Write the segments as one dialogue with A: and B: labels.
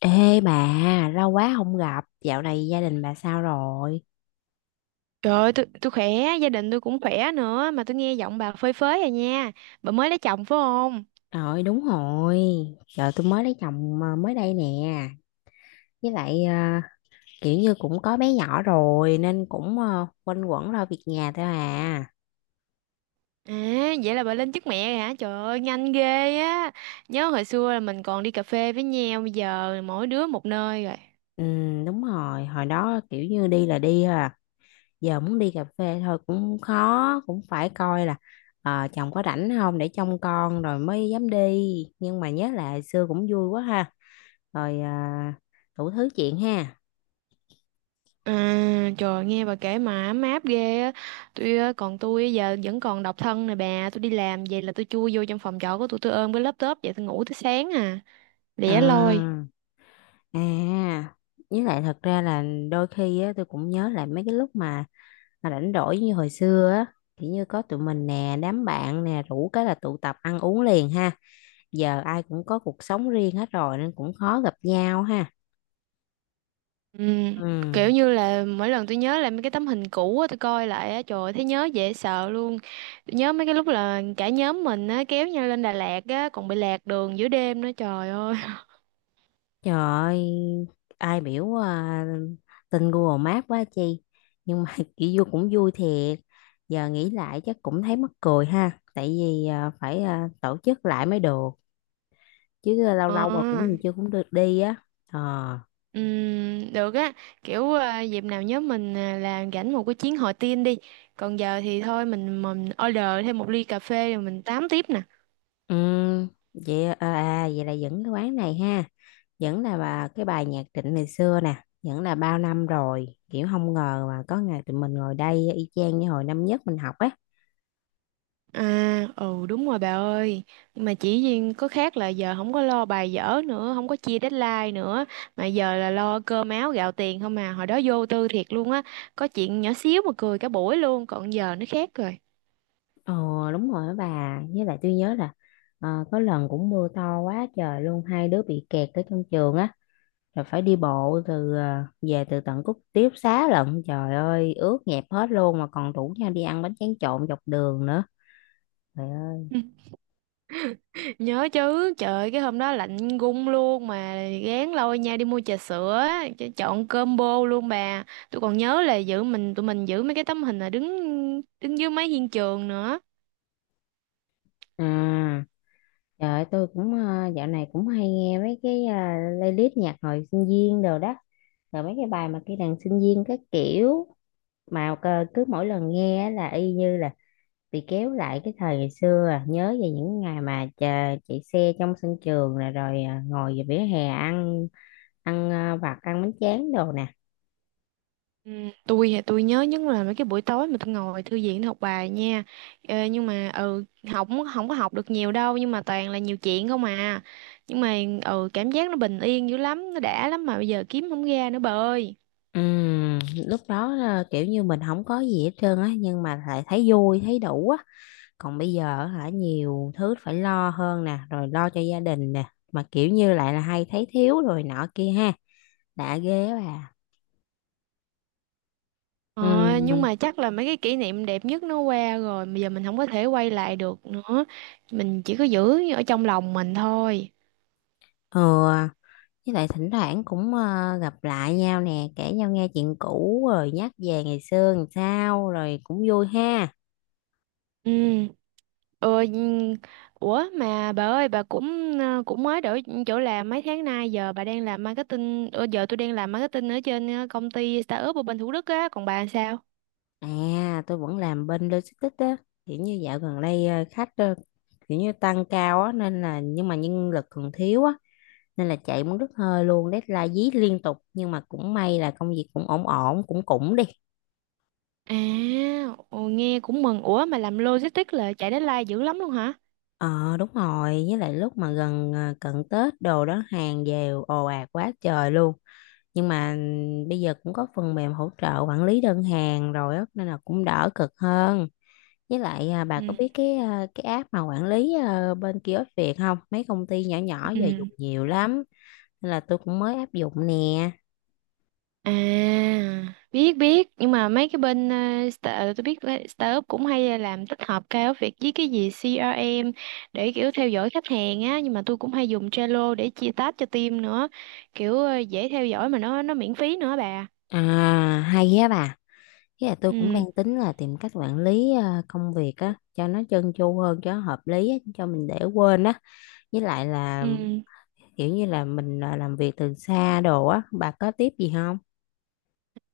A: Ê bà, lâu quá không gặp, dạo này gia đình bà sao rồi?
B: Trời ơi, tôi khỏe, gia đình tôi cũng khỏe nữa. Mà tôi nghe giọng bà phơi phới rồi nha. Bà mới lấy chồng phải không?
A: Rồi đúng rồi, giờ tôi mới lấy chồng à, mới đây nè, với lại kiểu như cũng có bé nhỏ rồi nên cũng quanh quẩn lo việc nhà thôi à.
B: À, vậy là bà lên chức mẹ rồi hả? Trời ơi, nhanh ghê á. Nhớ hồi xưa là mình còn đi cà phê với nhau. Bây giờ mỗi đứa một nơi rồi.
A: Ừ đúng rồi, hồi đó kiểu như đi là đi thôi à, giờ muốn đi cà phê thôi cũng khó, cũng phải coi là chồng có rảnh không để trông con rồi mới dám đi, nhưng mà nhớ lại hồi xưa cũng vui quá ha, rồi à, đủ thứ chuyện ha.
B: À, trời nghe bà kể mà ấm áp ghê á. Tôi á, còn tôi giờ vẫn còn độc thân nè bà. Tôi đi làm về là tôi chui vô trong phòng trọ của tôi. Tôi ôm cái laptop vậy tôi ngủ tới sáng à. Lẻ loi.
A: À. À, với lại thật ra là đôi khi á, tôi cũng nhớ lại mấy cái lúc mà rảnh rỗi như hồi xưa á, kiểu như có tụi mình nè, đám bạn nè, rủ cái là tụ tập ăn uống liền ha. Giờ ai cũng có cuộc sống riêng hết rồi nên cũng khó gặp nhau ha.
B: Ừm,
A: Ừ,
B: kiểu như là mỗi lần tôi nhớ lại mấy cái tấm hình cũ á, tôi coi lại á, trời ơi, thấy nhớ dễ sợ luôn. Tôi nhớ mấy cái lúc là cả nhóm mình á kéo nhau lên Đà Lạt á, còn bị lạc đường giữa đêm nữa, trời ơi.
A: trời ơi, ai biểu à, tin Google Maps quá chi. Nhưng mà kiểu vui cũng vui thiệt. Giờ nghĩ lại chắc cũng thấy mắc cười ha, tại vì à, phải à, tổ chức lại mới được. Chứ lâu
B: Ờ,
A: lâu mà cũng chưa cũng được đi á. Ờ,
B: được á. Dịp nào nhóm mình là rảnh một cái chuyến hội tiên đi. Còn giờ thì thôi, mình order thêm một ly cà phê rồi mình tám tiếp nè.
A: ừm, vậy à, à, vậy là vẫn cái quán này ha, vẫn là bà cái bài nhạc Trịnh ngày xưa nè, vẫn là bao năm rồi kiểu không ngờ mà có ngày tụi mình ngồi đây y chang như hồi năm nhất mình học á.
B: À, ừ, đúng rồi bà ơi. Nhưng mà chỉ riêng có khác là giờ không có lo bài vở nữa. Không có chia deadline nữa. Mà giờ là lo cơm áo gạo tiền không à. Hồi đó vô tư thiệt luôn á. Có chuyện nhỏ xíu mà cười cả buổi luôn. Còn giờ nó khác rồi.
A: Ờ đúng rồi á bà, với lại tôi nhớ là có lần cũng mưa to quá trời luôn, hai đứa bị kẹt ở trong trường á, rồi phải đi bộ từ về từ tận Cúc tiếp Xá lận, trời ơi ướt nhẹp hết luôn, mà còn rủ nhau đi ăn bánh tráng trộn dọc đường nữa. Trời ơi.
B: Nhớ chứ, trời ơi, cái hôm đó lạnh gung luôn. Mà gán lôi nhau đi mua trà sữa á, chọn combo luôn bà. Tôi còn nhớ là giữ mình tụi mình giữ mấy cái tấm hình là đứng đứng dưới mái hiên trường nữa.
A: À, trời ơi, tôi cũng dạo này cũng hay nghe mấy cái playlist nhạc hồi sinh viên đồ đó, rồi mấy cái bài mà cái đàn sinh viên các kiểu, mà cứ mỗi lần nghe á là y như là bị kéo lại cái thời ngày xưa à, nhớ về những ngày mà chờ, chạy xe trong sân trường rồi rồi ngồi về vỉa hè ăn ăn vặt ăn bánh tráng đồ nè.
B: Ừ, tôi thì tôi nhớ nhất là mấy cái buổi tối mà tôi ngồi thư viện tôi học bài nha. Nhưng mà ừ, học không không có học được nhiều đâu, nhưng mà toàn là nhiều chuyện không à. Nhưng mà ừ, cảm giác nó bình yên dữ lắm, nó đã lắm, mà bây giờ kiếm không ra nữa bà ơi.
A: Ừm, lúc đó là kiểu như mình không có gì hết trơn á, nhưng mà lại thấy vui thấy đủ á, còn bây giờ hả, nhiều thứ phải lo hơn nè, rồi lo cho gia đình nè, mà kiểu như lại là hay thấy thiếu rồi nọ kia ha, đã ghê á bà.
B: Ờ, nhưng
A: Ừ,
B: mà chắc là mấy cái kỷ niệm đẹp nhất nó qua rồi, bây giờ mình không có thể quay lại được nữa. Mình chỉ có giữ ở trong lòng mình thôi.
A: ừ, với lại thỉnh thoảng cũng gặp lại nhau nè, kể nhau nghe chuyện cũ rồi nhắc về ngày xưa làm sao rồi cũng vui ha.
B: Ừ. Ừ, nhưng- Ủa mà bà ơi, bà cũng cũng mới đổi chỗ làm mấy tháng nay, giờ bà đang làm marketing. Ờ, Giờ tôi đang làm marketing ở trên công ty startup ở bên Thủ Đức á, còn bà sao?
A: À tôi vẫn làm bên logistics á, kiểu như dạo gần đây khách kiểu như tăng cao á nên là, nhưng mà nhân lực còn thiếu á, nên là chạy muốn đứt hơi luôn, deadline dí liên tục, nhưng mà cũng may là công việc cũng ổn ổn, cũng cũng đi.
B: À, ồ, nghe cũng mừng. Ủa mà làm logistics là chạy deadline dữ lắm luôn hả?
A: Ờ đúng rồi, với lại lúc mà gần à, cận Tết đồ đó hàng về ồ ạt quá trời luôn, nhưng mà ừ, bây giờ cũng có phần mềm hỗ trợ quản lý đơn hàng rồi á, nên là cũng đỡ cực hơn. Với lại à, bà có
B: Ừ.
A: biết cái à, cái app mà quản lý à, bên kiosk Việt không, mấy công ty nhỏ nhỏ giờ dùng
B: Ừ.
A: nhiều lắm, nên là tôi cũng mới áp dụng nè.
B: À, biết biết, nhưng mà mấy cái bên tôi biết là startup cũng hay làm tích hợp cao việc với cái gì CRM để kiểu theo dõi khách hàng á, nhưng mà tôi cũng hay dùng Trello để chia task cho team nữa. Kiểu dễ theo dõi mà nó miễn phí nữa bà.
A: À hay á bà. Với là tôi cũng đang
B: Ừ.
A: tính là tìm cách quản lý công việc á cho nó trơn tru hơn, cho nó hợp lý á, cho mình để quên á, với lại là
B: Ừ.
A: kiểu như là mình làm việc từ xa đồ á, bà có tiếp gì không?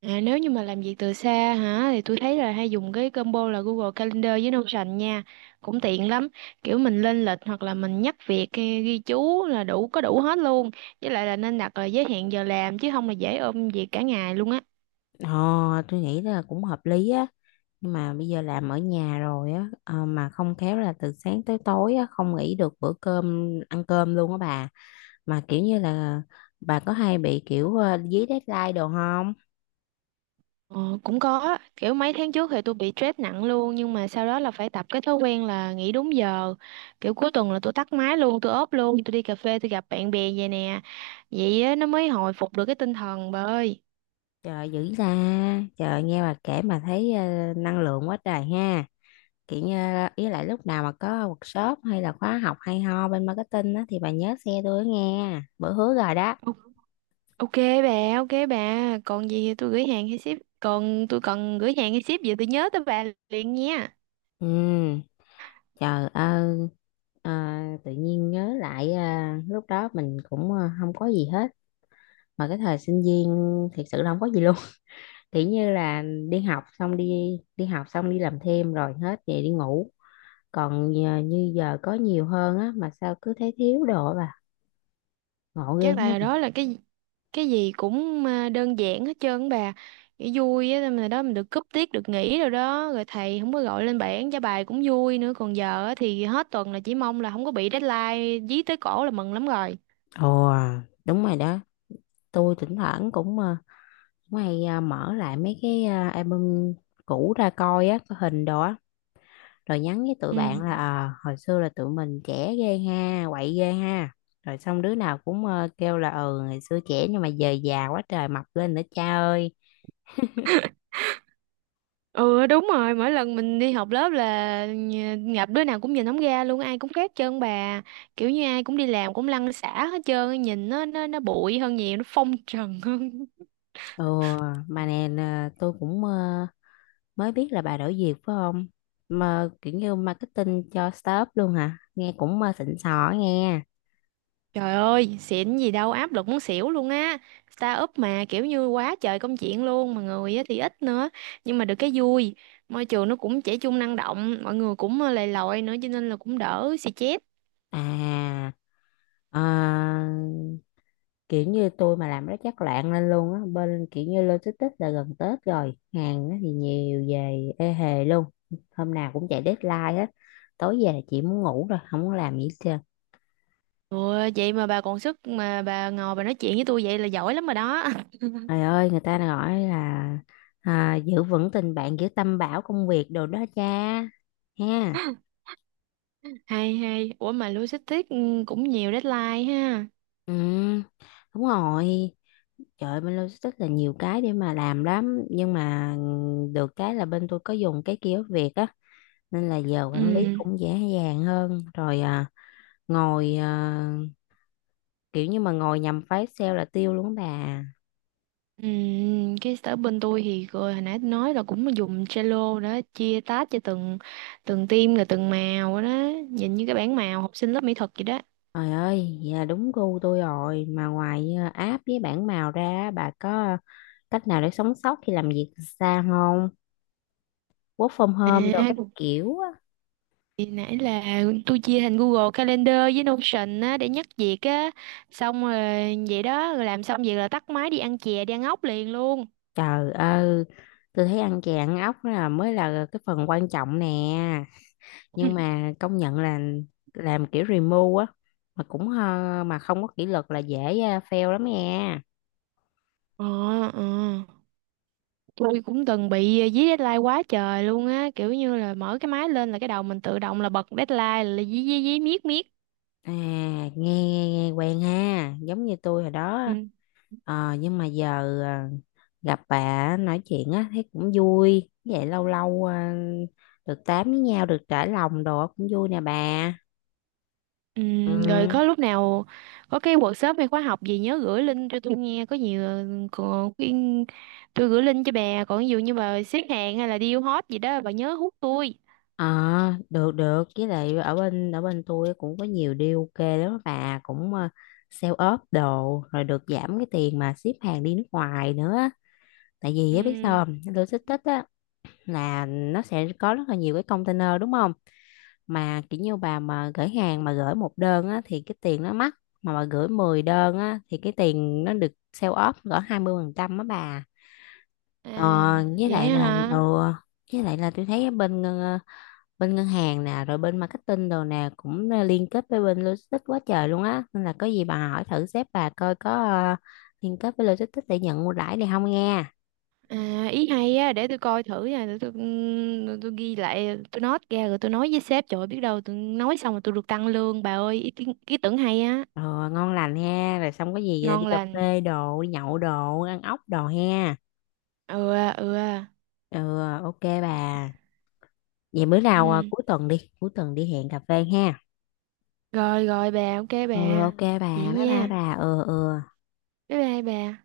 B: À, nếu như mà làm việc từ xa hả, thì tôi thấy là hay dùng cái combo là Google Calendar với Notion nha. Cũng tiện lắm. Kiểu mình lên lịch hoặc là mình nhắc việc hay ghi chú là có đủ hết luôn. Với lại là nên đặt là giới hạn giờ làm, chứ không là dễ ôm việc cả ngày luôn á.
A: Ờ tôi nghĩ là cũng hợp lý á, nhưng mà bây giờ làm ở nhà rồi á, ờ, mà không khéo là từ sáng tới tối á không nghỉ được bữa cơm ăn cơm luôn á bà, mà kiểu như là bà có hay bị kiểu dí deadline đồ không?
B: Ờ, cũng có, kiểu mấy tháng trước thì tôi bị stress nặng luôn, nhưng mà sau đó là phải tập cái thói quen là nghỉ đúng giờ. Kiểu cuối tuần là tôi tắt máy luôn, tôi ốp luôn, tôi đi cà phê, tôi gặp bạn bè vậy nè. Vậy á, nó mới hồi phục được cái tinh thần bà ơi.
A: Trời dữ ra, trời nghe bà kể mà thấy năng lượng quá trời ha, kiểu như là- ý lại lúc nào mà có workshop hay là khóa học hay ho bên marketing á thì bà nhớ xe tôi nghe, bữa hứa rồi đó.
B: Ờ, ok bà, ok bà. Còn gì thì tôi gửi hàng hay ship. Còn tôi cần gửi hàng hay ship gì tôi nhớ tới bà liền nha.
A: Ừ trời ơi, à, tự nhiên nhớ lại à, lúc đó mình cũng à, không có gì hết, mà cái thời sinh viên thiệt sự là không có gì luôn. Kiểu như là đi học xong đi đi học xong đi làm thêm rồi hết về đi ngủ, còn giờ, như giờ có nhiều hơn á mà sao cứ thấy thiếu đồ bà, ngộ ghê
B: Chắc
A: nhé.
B: là đó là cái gì cũng đơn giản hết trơn á bà. Cái vui á mà đó, mình được cúp tiết được nghỉ rồi đó, rồi thầy không có gọi lên bảng trả bài cũng vui nữa. Còn giờ á thì hết tuần là chỉ mong là không có bị deadline dí tới cổ là mừng lắm rồi.
A: Ồ đúng rồi đó, tôi thỉnh thoảng cũng Mày à, mở lại mấy cái à, album cũ ra coi á, có hình đồ á, rồi nhắn với tụi
B: Ừ.
A: bạn là ờ, hồi xưa là tụi mình trẻ ghê ha, quậy ghê ha. Rồi xong đứa nào cũng kêu là ừ ngày xưa trẻ, nhưng mà giờ già quá trời mập lên nữa cha ơi.
B: Ừ đúng rồi, mỗi lần mình đi học lớp là gặp đứa nào cũng nhìn không ra luôn, ai cũng khác trơn bà. Kiểu như ai cũng đi làm cũng lăn xả hết trơn, nhìn nó bụi hơn nhiều, nó phong trần hơn.
A: Ừ mà nè nè, tôi cũng mới biết là bà đổi việc phải không? Mà kiểu như marketing cho startup luôn hả? Nghe cũng xịn sò á nghe.
B: Trời ơi, xịn gì đâu, áp lực muốn xỉu luôn á. Startup mà kiểu như quá trời công chuyện luôn, mà người á thì ít nữa, nhưng mà được cái vui. Môi trường nó cũng trẻ trung năng động, mọi người cũng lầy lội nữa, cho nên là cũng đỡ xì chét.
A: À ờ, kiểu như tôi mà làm nó chắc loạn lên luôn á, bên kiểu như logistics là gần Tết rồi, hàng á thì nhiều về ê hề luôn, hôm nào cũng chạy deadline hết, tối về là chỉ muốn ngủ rồi không muốn làm gì hết trơn.
B: Ừ, vậy mà bà còn sức mà bà ngồi bà nói chuyện với tôi vậy là giỏi lắm rồi đó.
A: Trời ơi người ta gọi là à, giữ vững tình bạn giữ tâm bảo công việc đồ đó cha, ha.
B: Hay hay, ủa mà logistics ừ, cũng nhiều deadline ha.
A: Ừ đúng rồi. Trời ơi, bên logistics là nhiều cái để mà làm lắm, nhưng mà được cái là bên tôi có dùng cái kiosk Việt á, nên là giờ quản lý
B: Ừ.
A: cũng dễ dàng hơn rồi. À, ngồi à, kiểu như mà ngồi nhầm phái sale là tiêu luôn á bà.
B: Ừ. Cái sở bên tôi thì rồi hồi nãy nói là cũng dùng Trello đó, chia task cho từng từng team là từng màu đó, nhìn như cái bảng màu học sinh lớp mỹ thuật vậy đó.
A: Trời ơi dạ đúng gu tôi rồi, mà ngoài à, app với bảng màu ra á, bà có cách nào để sống sót khi làm việc từ xa không, work from home đồ
B: À,
A: các kiểu á.
B: thì nãy là tôi chia thành Google Calendar với Notion á để nhắc việc á. Xong rồi vậy đó, rồi làm xong việc là tắt máy đi ăn chè đi ăn ốc liền luôn.
A: Trời ơi tôi thấy ăn chè ăn ốc là mới là cái phần quan trọng nè,
B: Ừ.
A: nhưng mà công nhận là làm kiểu remote á, mà cũng mà không có kỷ luật là dễ fail lắm nha.
B: Ờ. Ờ. Tôi cũng từng bị dí deadline quá trời luôn á, kiểu như là mở cái máy lên là cái đầu mình tự động là bật deadline là dí dí dí miết miết.
A: À, nghe, nghe, nghe quen ha, giống như tôi hồi đó á.
B: Ừ.
A: Ờ, nhưng mà giờ à, gặp bà nói chuyện á, thấy cũng vui. Vậy lâu lâu à, được tám với nhau, được trải lòng đồ cũng vui nè bà.
B: Ừ,
A: Ừ.
B: rồi có lúc nào có cái workshop hay khóa học gì nhớ gửi link cho tôi nghe có nhiều. còn cái- tôi gửi link cho bà, còn ví dụ như bà xếp hàng hay là deal hot gì đó bà nhớ hút tôi.
A: Ờ, được được, với lại ở bên tôi cũng có nhiều deal ok lắm á bà, cũng sale ốp đồ rồi được giảm cái tiền mà ship hàng đi nước ngoài nữa á. Tại vì á biết
B: Ừ.
A: sao không, logistics á là nó sẽ có rất là nhiều cái container đúng không, mà kiểu như bà mà gửi hàng mà gửi 1 đơn á, thì cái tiền nó mắc, mà bà gửi 10 đơn á, thì cái tiền nó được sale off cỡ 20% á bà.
B: À,
A: Ờ, với
B: vậy
A: lại là ừ,
B: hả?
A: với lại là tôi thấy ờ, bên ngân hàng nè rồi bên marketing đồ nè cũng liên kết với bên logistics quá trời luôn á, nên là có gì bà hỏi thử sếp bà coi có liên kết với logistics để nhận ưu đãi này không nghe.
B: À, ý hay á, để tôi coi thử nha, để tôi ghi lại, tôi note ra rồi tôi nói với sếp, trời ơi, biết đâu tôi nói xong rồi tôi được tăng lương, bà ơi, ý tưởng hay á,
A: Ờ, ngon lành ha, rồi xong có gì đi
B: ngon
A: cà
B: lành,
A: phê đồ đi nhậu đồ ăn ốc đồ ha.
B: ừ, à, ừ, à.
A: Ừ ờ, ok bà, vậy bữa nào à,
B: Ừ,
A: cuối tuần đi, cuối tuần đi hẹn cà phê ha.
B: rồi, rồi bà, ok
A: Ừ
B: bà,
A: ok bà,
B: vậy
A: bye bye. Ok
B: nha,
A: bà, ừ ừ.
B: bye bye bà.